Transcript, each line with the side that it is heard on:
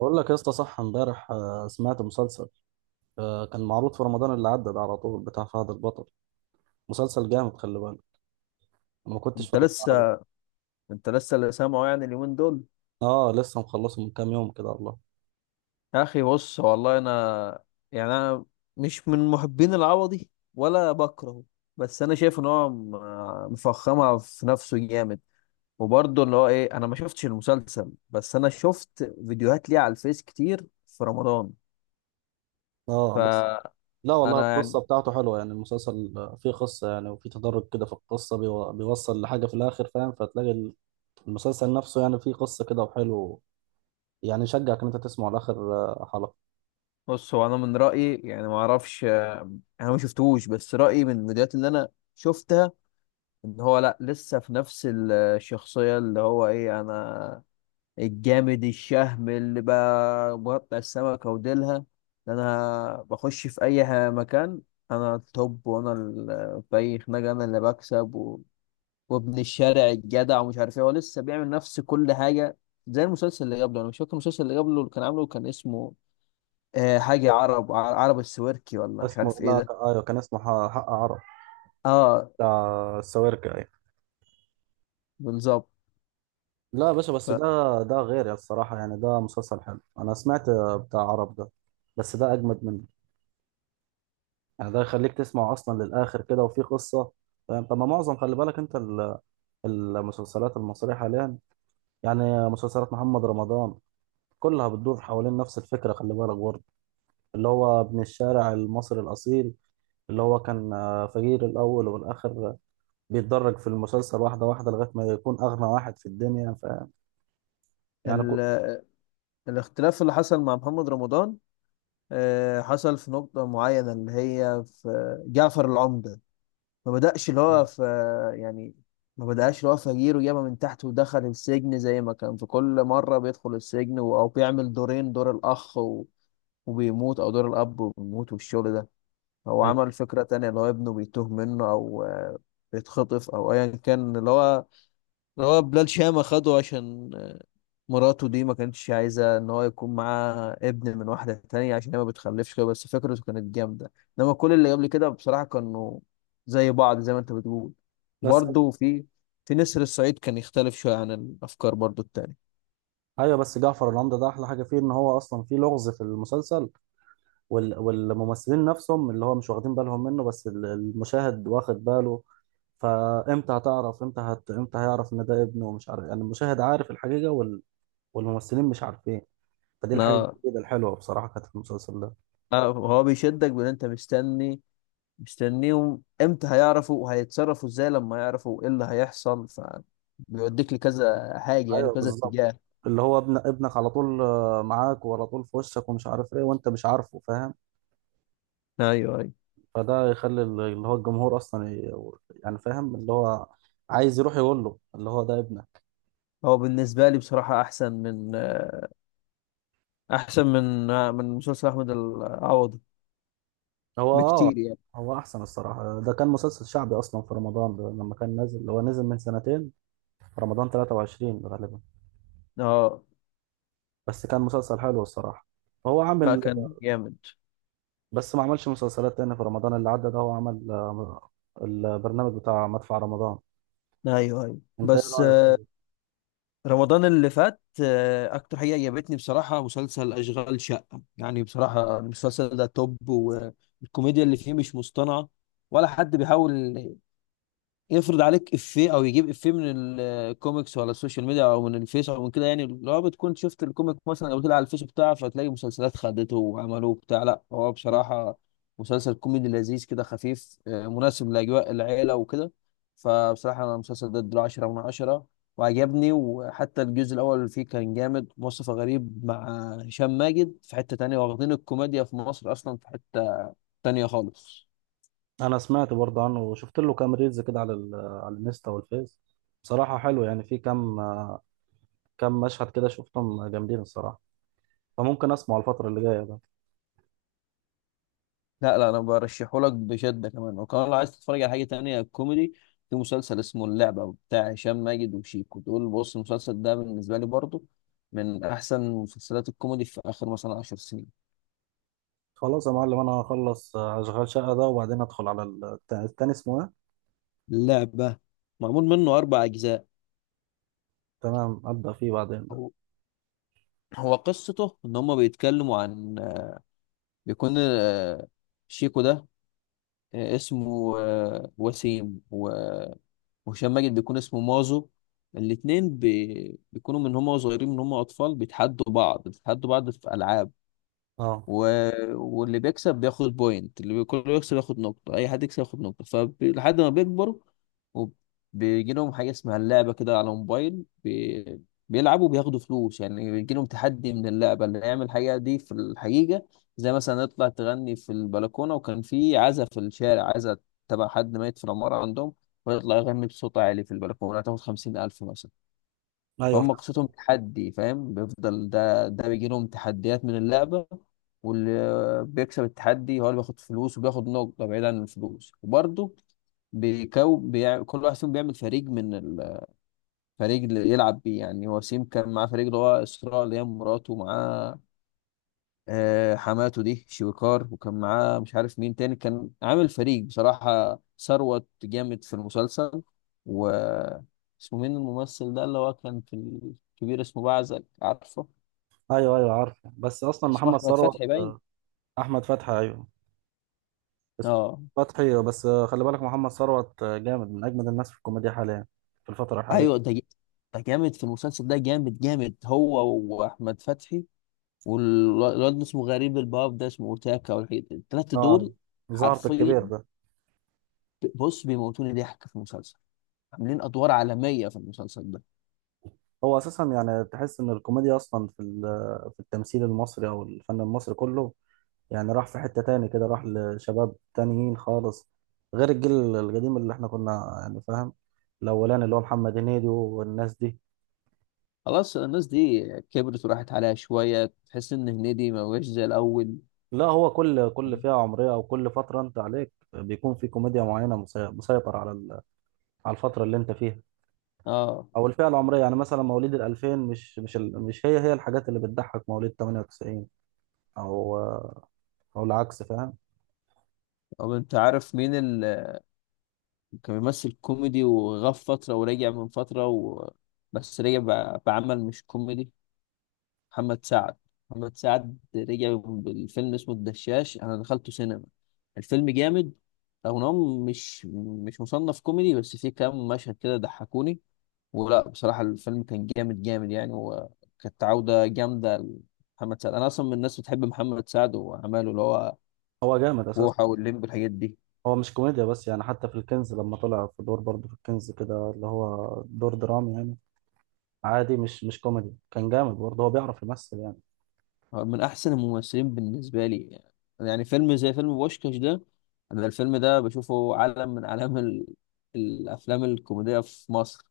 right: بقول لك يا اسطى، صح امبارح سمعت مسلسل. كان معروض في رمضان اللي عدى ده، على طول، بتاع فهد البطل. مسلسل جامد، خلي بالك. أنا ما كنتش
left: انت
right: فاكر بتاع حلو.
left: لسه انت لسه اللي سامعه يعني اليومين دول.
right: اه، لسه مخلصه من كام يوم كده والله.
left: يا اخي بص، والله انا مش من محبين العوضي ولا بكرهه، بس انا شايف ان هو مفخمها في نفسه جامد. وبرضه اللي هو ايه، انا ما شفتش المسلسل، بس انا شفت فيديوهات ليه على الفيس كتير في رمضان.
right: اه بس.
left: فانا
right: لا والله
left: يعني
right: القصه بتاعته حلوه، يعني المسلسل فيه قصه يعني، وفيه تدرج كده في القصه، بيوصل لحاجه في الاخر، فاهم؟ فتلاقي المسلسل نفسه يعني فيه قصه كده وحلو. يعني يشجعك ان انت تسمعه لاخر حلقه.
left: بص هو انا من رايي يعني، ما اعرفش، انا ما شفتهوش، بس رايي من الفيديوهات اللي انا شفتها ان هو لا، لسه في نفس الشخصيه اللي هو ايه، انا الجامد الشهم اللي بقى مقطع السمكة وديلها، ده انا بخش في اي مكان، انا التوب، وانا في اي خناقة انا اللي بكسب، وابن الشارع الجدع، ومش عارف ايه. هو لسه بيعمل نفس كل حاجة زي المسلسل اللي قبله. انا مش فاكر المسلسل اللي قبله اللي كان عامله، كان اسمه آه، حاجة عرب، عرب السويركي، ولا مش
right: اسمه،
left: عارف ايه
right: لا
left: ده.
right: ايوه، كان اسمه حق عرب،
left: اه،
right: بتاع السويركة يعني.
left: بالظبط.
right: لا يا باشا، بس
left: ف-
right: ده غير يا الصراحة، يعني ده مسلسل حلو، أنا سمعت بتاع عرب ده، بس ده أجمد منه. يعني ده يخليك تسمع أصلا للآخر كده، وفي قصة، فاهم؟ طب ما معظم، خلي بالك، المسلسلات المصرية حاليا، يعني مسلسلات محمد رمضان، كلها بتدور حوالين نفس الفكرة، خلي بالك برضه، اللي هو ابن الشارع المصري الأصيل، اللي هو كان فقير الأول، والآخر بيتدرج في المسلسل واحدة واحدة، لغاية ما يكون أغنى واحد في الدنيا، فاهم؟ يعني كو...
left: ال... الاختلاف اللي حصل مع محمد رمضان حصل في نقطة معينة، اللي هي في جعفر العمدة. ما بدأش اللي هو في يعني ما بدأش اللي هو فجير وجابه من تحت ودخل السجن زي ما كان في كل مرة بيدخل السجن أو بيعمل دورين، دور الأخ وبيموت، أو دور الأب وبيموت، والشغل ده. هو
right: أيوه.
left: عمل فكرة تانية، اللي هو ابنه بيتوه منه أو بيتخطف أو أيا كان. اللي هو هو بلال شامة خده عشان مراته دي ما كانتش عايزة إن هو يكون معاه ابن من واحدة تانية، عشان هي ما بتخلفش كده. بس فكرته كانت جامدة. إنما كل اللي قبل كده بصراحة كانوا زي بعض زي ما أنت بتقول.
right: بس
left: برضه في نسر الصعيد كان يختلف شوية عن الأفكار برضه التانية.
right: جعفر العمدة ده احلى حاجة فيه، ان هو اصلا فيه لغز في المسلسل، والممثلين نفسهم اللي هو مش واخدين بالهم منه، بس المشاهد واخد باله. فامتى هتعرف، امتى هيعرف ان ده ابنه، ومش عارف، يعني المشاهد عارف الحقيقة والممثلين مش عارفين. فدي الحاجة
left: نا-
right: الجديدة الحلوة بصراحة كانت في المسلسل ده.
left: آه، هو بيشدك بإن أنت مستنيهم إمتى هيعرفوا وهيتصرفوا إزاي لما يعرفوا إيه اللي هيحصل، فبيوديك لكذا حاجة، يعني
right: ايوه
left: كذا
right: بالظبط،
left: اتجاه.
right: اللي هو ابن ابنك على طول معاك، وعلى طول في وشك، ومش عارف ايه، وانت مش عارفه، فاهم؟
left: أيوه، أيوه.
right: فده يخلي اللي هو الجمهور اصلا ي... يعني فاهم، اللي هو عايز يروح يقول له اللي هو ده ابنك.
left: هو بالنسبة لي بصراحة أحسن من، أحسن من من مسلسل أحمد العوضي
right: هو اه.
left: بكتير يعني.
right: هو احسن الصراحه، ده كان مسلسل شعبي اصلا في رمضان، ده لما كان نازل هو نزل من سنتين، في رمضان 23 غالبا.
left: اه،
right: بس كان مسلسل حلو الصراحه. هو
left: لا،
right: عامل،
left: كان جامد.
right: بس ما عملش مسلسلات تاني في رمضان اللي عدى ده، هو عمل البرنامج بتاع مدفع رمضان.
left: أيوه، أيوه،
right: انت ايه
left: بس
right: رايك
left: آه،
right: فيه؟
left: رمضان اللي فات آه، أكتر حاجة عجبتني بصراحة مسلسل أشغال شقة. يعني بصراحة المسلسل ده توب، والكوميديا اللي فيه مش مصطنعة، ولا حد بيحاول يفرض عليك افيه او يجيب افيه من الكوميكس ولا السوشيال ميديا او من الفيس او من كده. يعني لو بتكون شفت الكوميك مثلا او طلع على الفيس بتاعه، فتلاقي مسلسلات خدته وعملوه بتاع. لا هو بصراحة مسلسل كوميدي لذيذ كده، خفيف، آه، مناسب لأجواء العيلة وكده. فبصراحة أنا المسلسل ده اديله 10 من 10، وعجبني. وحتى الجزء الأول فيه كان جامد، مصطفى غريب مع هشام ماجد في حتة تانية، واخدين الكوميديا في مصر أصلا في حتة تانية خالص.
right: انا سمعت برضه عنه، وشفت له كام ريلز كده على الانستا والفيس. بصراحه حلو، يعني في كام كام مشهد كده شفتهم جامدين الصراحه. فممكن اسمعه الفتره اللي جايه.
left: لا لا، انا برشحه لك بشده. كمان وكمان لو عايز تتفرج على حاجه تانية كوميدي، في مسلسل اسمه اللعبه بتاع هشام ماجد وشيكو. دول بص، المسلسل ده بالنسبه لي برضو من احسن مسلسلات الكوميدي في اخر مثلا 10 سنين.
right: خلاص يا معلم، انا هخلص اشغال شقه ده، وبعدين ادخل على التاني، اسمه ايه؟
left: اللعبه معمول منه اربع اجزاء.
right: تمام، ابدا فيه بعدين ده.
left: هو هو قصته ان هم بيتكلموا عن، بيكون آه، شيكو ده آه، اسمه آه، وسيم، وهشام ماجد بيكون اسمه مازو. الاتنين بيكونوا من هم صغيرين، من هم اطفال، بيتحدوا بعض، بيتحدوا بعض في العاب.
right: اه
left: و... واللي بيكسب بياخد بوينت، اللي كله بيكسب ياخد نقطة، أي حد يكسب ياخد نقطة. فلحد ما بيكبروا، وبيجي لهم حاجة اسمها اللعبة كده على موبايل، بيلعبوا بياخدوا فلوس. يعني بيجي لهم تحدي من اللعبة، اللي يعمل الحاجة دي في الحقيقة، زي مثلا يطلع تغني في البلكونة، وكان في عزا في الشارع، عزا تبع حد ميت في العمارة عندهم، ويطلع يغني بصوت عالي في البلكونة، هتاخد خمسين ألف مثلا.
right: ايوه
left: فهم
right: فاهم.
left: قصتهم تحدي، فاهم؟ بيفضل ده بيجي لهم تحديات من اللعبة، واللي بيكسب التحدي هو اللي بياخد فلوس وبياخد نقطة، بعيد عن الفلوس. وبرضه كل واحد فيهم بيعمل فريق، من الفريق اللي يلعب بيه. يعني وسيم كان معاه فريق، اللي هو إسراء اللي هي مراته، ومعاه آه، حماته دي شويكار، وكان معاه مش عارف مين تاني. كان عامل فريق، بصراحة ثروت جامد في المسلسل، و اسمه مين الممثل ده، اللي هو كان في الكبير، اسمه بعزك عارفه.
right: ايوه ايوه عارف، بس اصلا
left: اسمه
right: محمد
left: أحمد
right: ثروت
left: فتحي باين.
right: آه،. احمد فتحي، ايوه، اسمه
left: اه.
right: فتحي. بس خلي بالك، محمد ثروت جامد، من اجمد الناس في الكوميديا حاليا، في الفتره
left: ايوه
right: الحاليه.
left: ده جامد في المسلسل، ده جامد جامد هو وأحمد فتحي، والواد اسمه غريب الباب ده اسمه تاكا والحاجات دي. التلاتة
right: اه
left: دول
right: ظهرت
left: حرفيا،
right: الكبير ده.
left: بص، بيموتوني ضحك في المسلسل، عاملين أدوار عالمية في المسلسل.
right: هو اساسا يعني تحس ان الكوميديا اصلا في التمثيل المصري او الفن المصري كله، يعني راح في حتة تاني كده، راح لشباب تانيين خالص، غير الجيل القديم اللي احنا كنا، يعني فاهم، الأولاني اللي هو محمد هنيدي والناس دي.
left: خلاص، الناس دي كبرت وراحت عليها شوية، تحس إن هنيدي ما بقاش زي الأول.
right: لا هو كل فئة عمرية أو كل فترة أنت عليك، بيكون في كوميديا معينة مسيطر على الفترة اللي أنت فيها،
left: اه.
right: أو الفئة العمرية. يعني مثلا مواليد الألفين، مش هي هي الحاجات اللي بتضحك مواليد 98، أو العكس، فاهم؟
left: طب أنت عارف مين اللي كان بيمثل كوميدي وغاب فترة ورجع من فترة بس رجع بعمل مش كوميدي؟ محمد سعد. محمد سعد رجع بالفيلم اسمه الدشاش، أنا دخلته سينما، الفيلم جامد، رغم إن هو مش مصنف كوميدي، بس فيه كام مشهد كده ضحكوني. ولا بصراحة الفيلم كان جامد جامد يعني، وكانت عودة جامدة لمحمد سعد. أنا أصلا من الناس بتحب محمد سعد وأعماله، اللي هو
right: هو جامد أساسا.
left: بوحة واللمبي الحاجات دي.
right: هو مش كوميديا بس يعني، حتى في الكنز لما طلع في دور برضه في الكنز كده، اللي هو دور درامي يعني، عادي، مش كوميدي، كان جامد برضه، هو بيعرف يمثل يعني.
left: هو من أحسن الممثلين بالنسبة لي. يعني فيلم زي فيلم بوشكاش ده، أنا الفيلم ده بشوفه علم من أعلام الأفلام الكوميدية في مصر.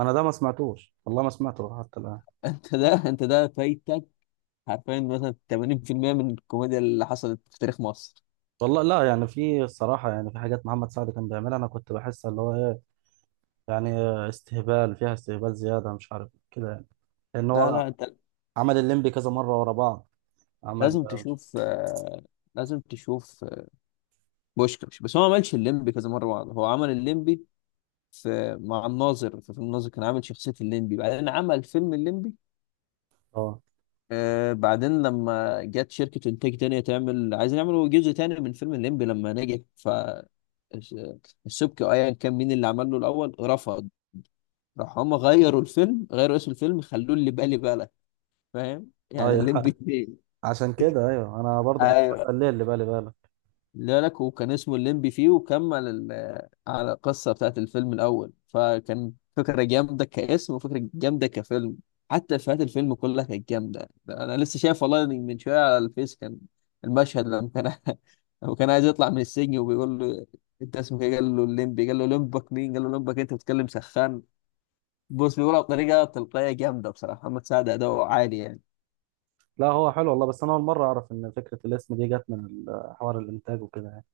right: انا ده ما سمعتوش والله، ما سمعته حتى الان.
left: أنت ده، أنت ده فايتك حرفيا مثلا 80% من الكوميديا اللي حصلت في تاريخ مصر.
right: والله لا يعني، في الصراحة يعني في حاجات محمد سعد كان بيعملها، أنا كنت بحس اللي هو إيه يعني، استهبال فيها، استهبال زيادة، مش عارف كده يعني، لأن
left: لا
right: هو
left: لا، أنت
right: عمل الليمبي كذا مرة ورا بعض. عمل
left: لازم
right: مش
left: تشوف آه، لازم تشوف بوشكاش. بس هو ما عملش الليمبي كذا مره بعض، هو عمل الليمبي في مع الناظر، في فيلم الناظر كان عامل شخصيه الليمبي، بعدين عمل فيلم الليمبي.
right: اه.
left: آه، بعدين لما جت شركه انتاج تانية تعمل، عايزين يعملوا جزء تاني من فيلم الليمبي لما نجح، ف الس- السبكي، ايا كان مين اللي عمل له الاول، رفض. راح هم غيروا الفيلم، غيروا اسم الفيلم، خلوه اللي بالي بالك، فاهم يعني؟
right: أيوه.
left: الليمبي
right: عشان كده أيوه، أنا برضه كنت
left: 2.
right: بسأل ليه اللي بالي بالك.
left: لا لك، وكان اسمه الليمبي فيه، وكمل على القصة بتاعت الفيلم الأول، فكان فكرة جامدة كاسم وفكرة جامدة كفيلم. حتى إفيهات الفيلم كلها كانت جامدة. أنا لسه شايف والله من شوية على الفيس كان المشهد لما كان لما كان عايز يطلع من السجن، وبيقول له: أنت اسمك إيه؟ قال له: الليمبي. قال له: لمبك مين؟ قال له: لمبك أنت، بتتكلم سخان؟ بص، بيقولها بطريقة تلقائية جامدة، بصراحة محمد سعد أداؤه عالي يعني.
right: لا هو حلو والله، بس أنا أول مرة أعرف إن فكرة الاسم دي جت من حوار الإنتاج وكده يعني.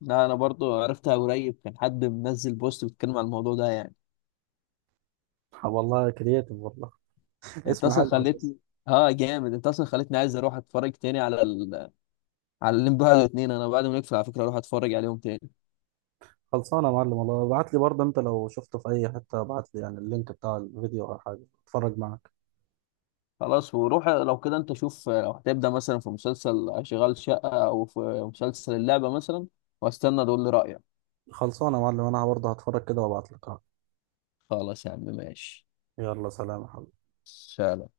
left: لا، أنا برضو عرفتها قريب، كان حد منزل بوست بيتكلم عن الموضوع ده يعني.
right: والله كرييتيف والله.
left: انت
right: اسم
left: اصلا
right: حلو أساسا.
left: خليتني اه جامد، انت اصلا خليتني عايز اروح اتفرج تاني على على الليمبي واحد واتنين، انا بعد ما نقفل على فكره اروح اتفرج عليهم تاني.
right: خلصانه يا معلم والله، ابعت لي برضه، انت لو شفته في اي حته ابعت لي، يعني اللينك بتاع الفيديو او حاجه اتفرج معاك.
left: خلاص. وروح لو كده، انت شوف لو هتبدا مثلا في مسلسل شغال شقه او في مسلسل اللعبه مثلا، واستنى تقول لي رايك.
right: خلصانه يا معلم، انا برضه هتفرج كده وابعت لك.
left: خلاص يا عم، ماشي.
right: يلا سلام يا حبيبي.
left: سلام.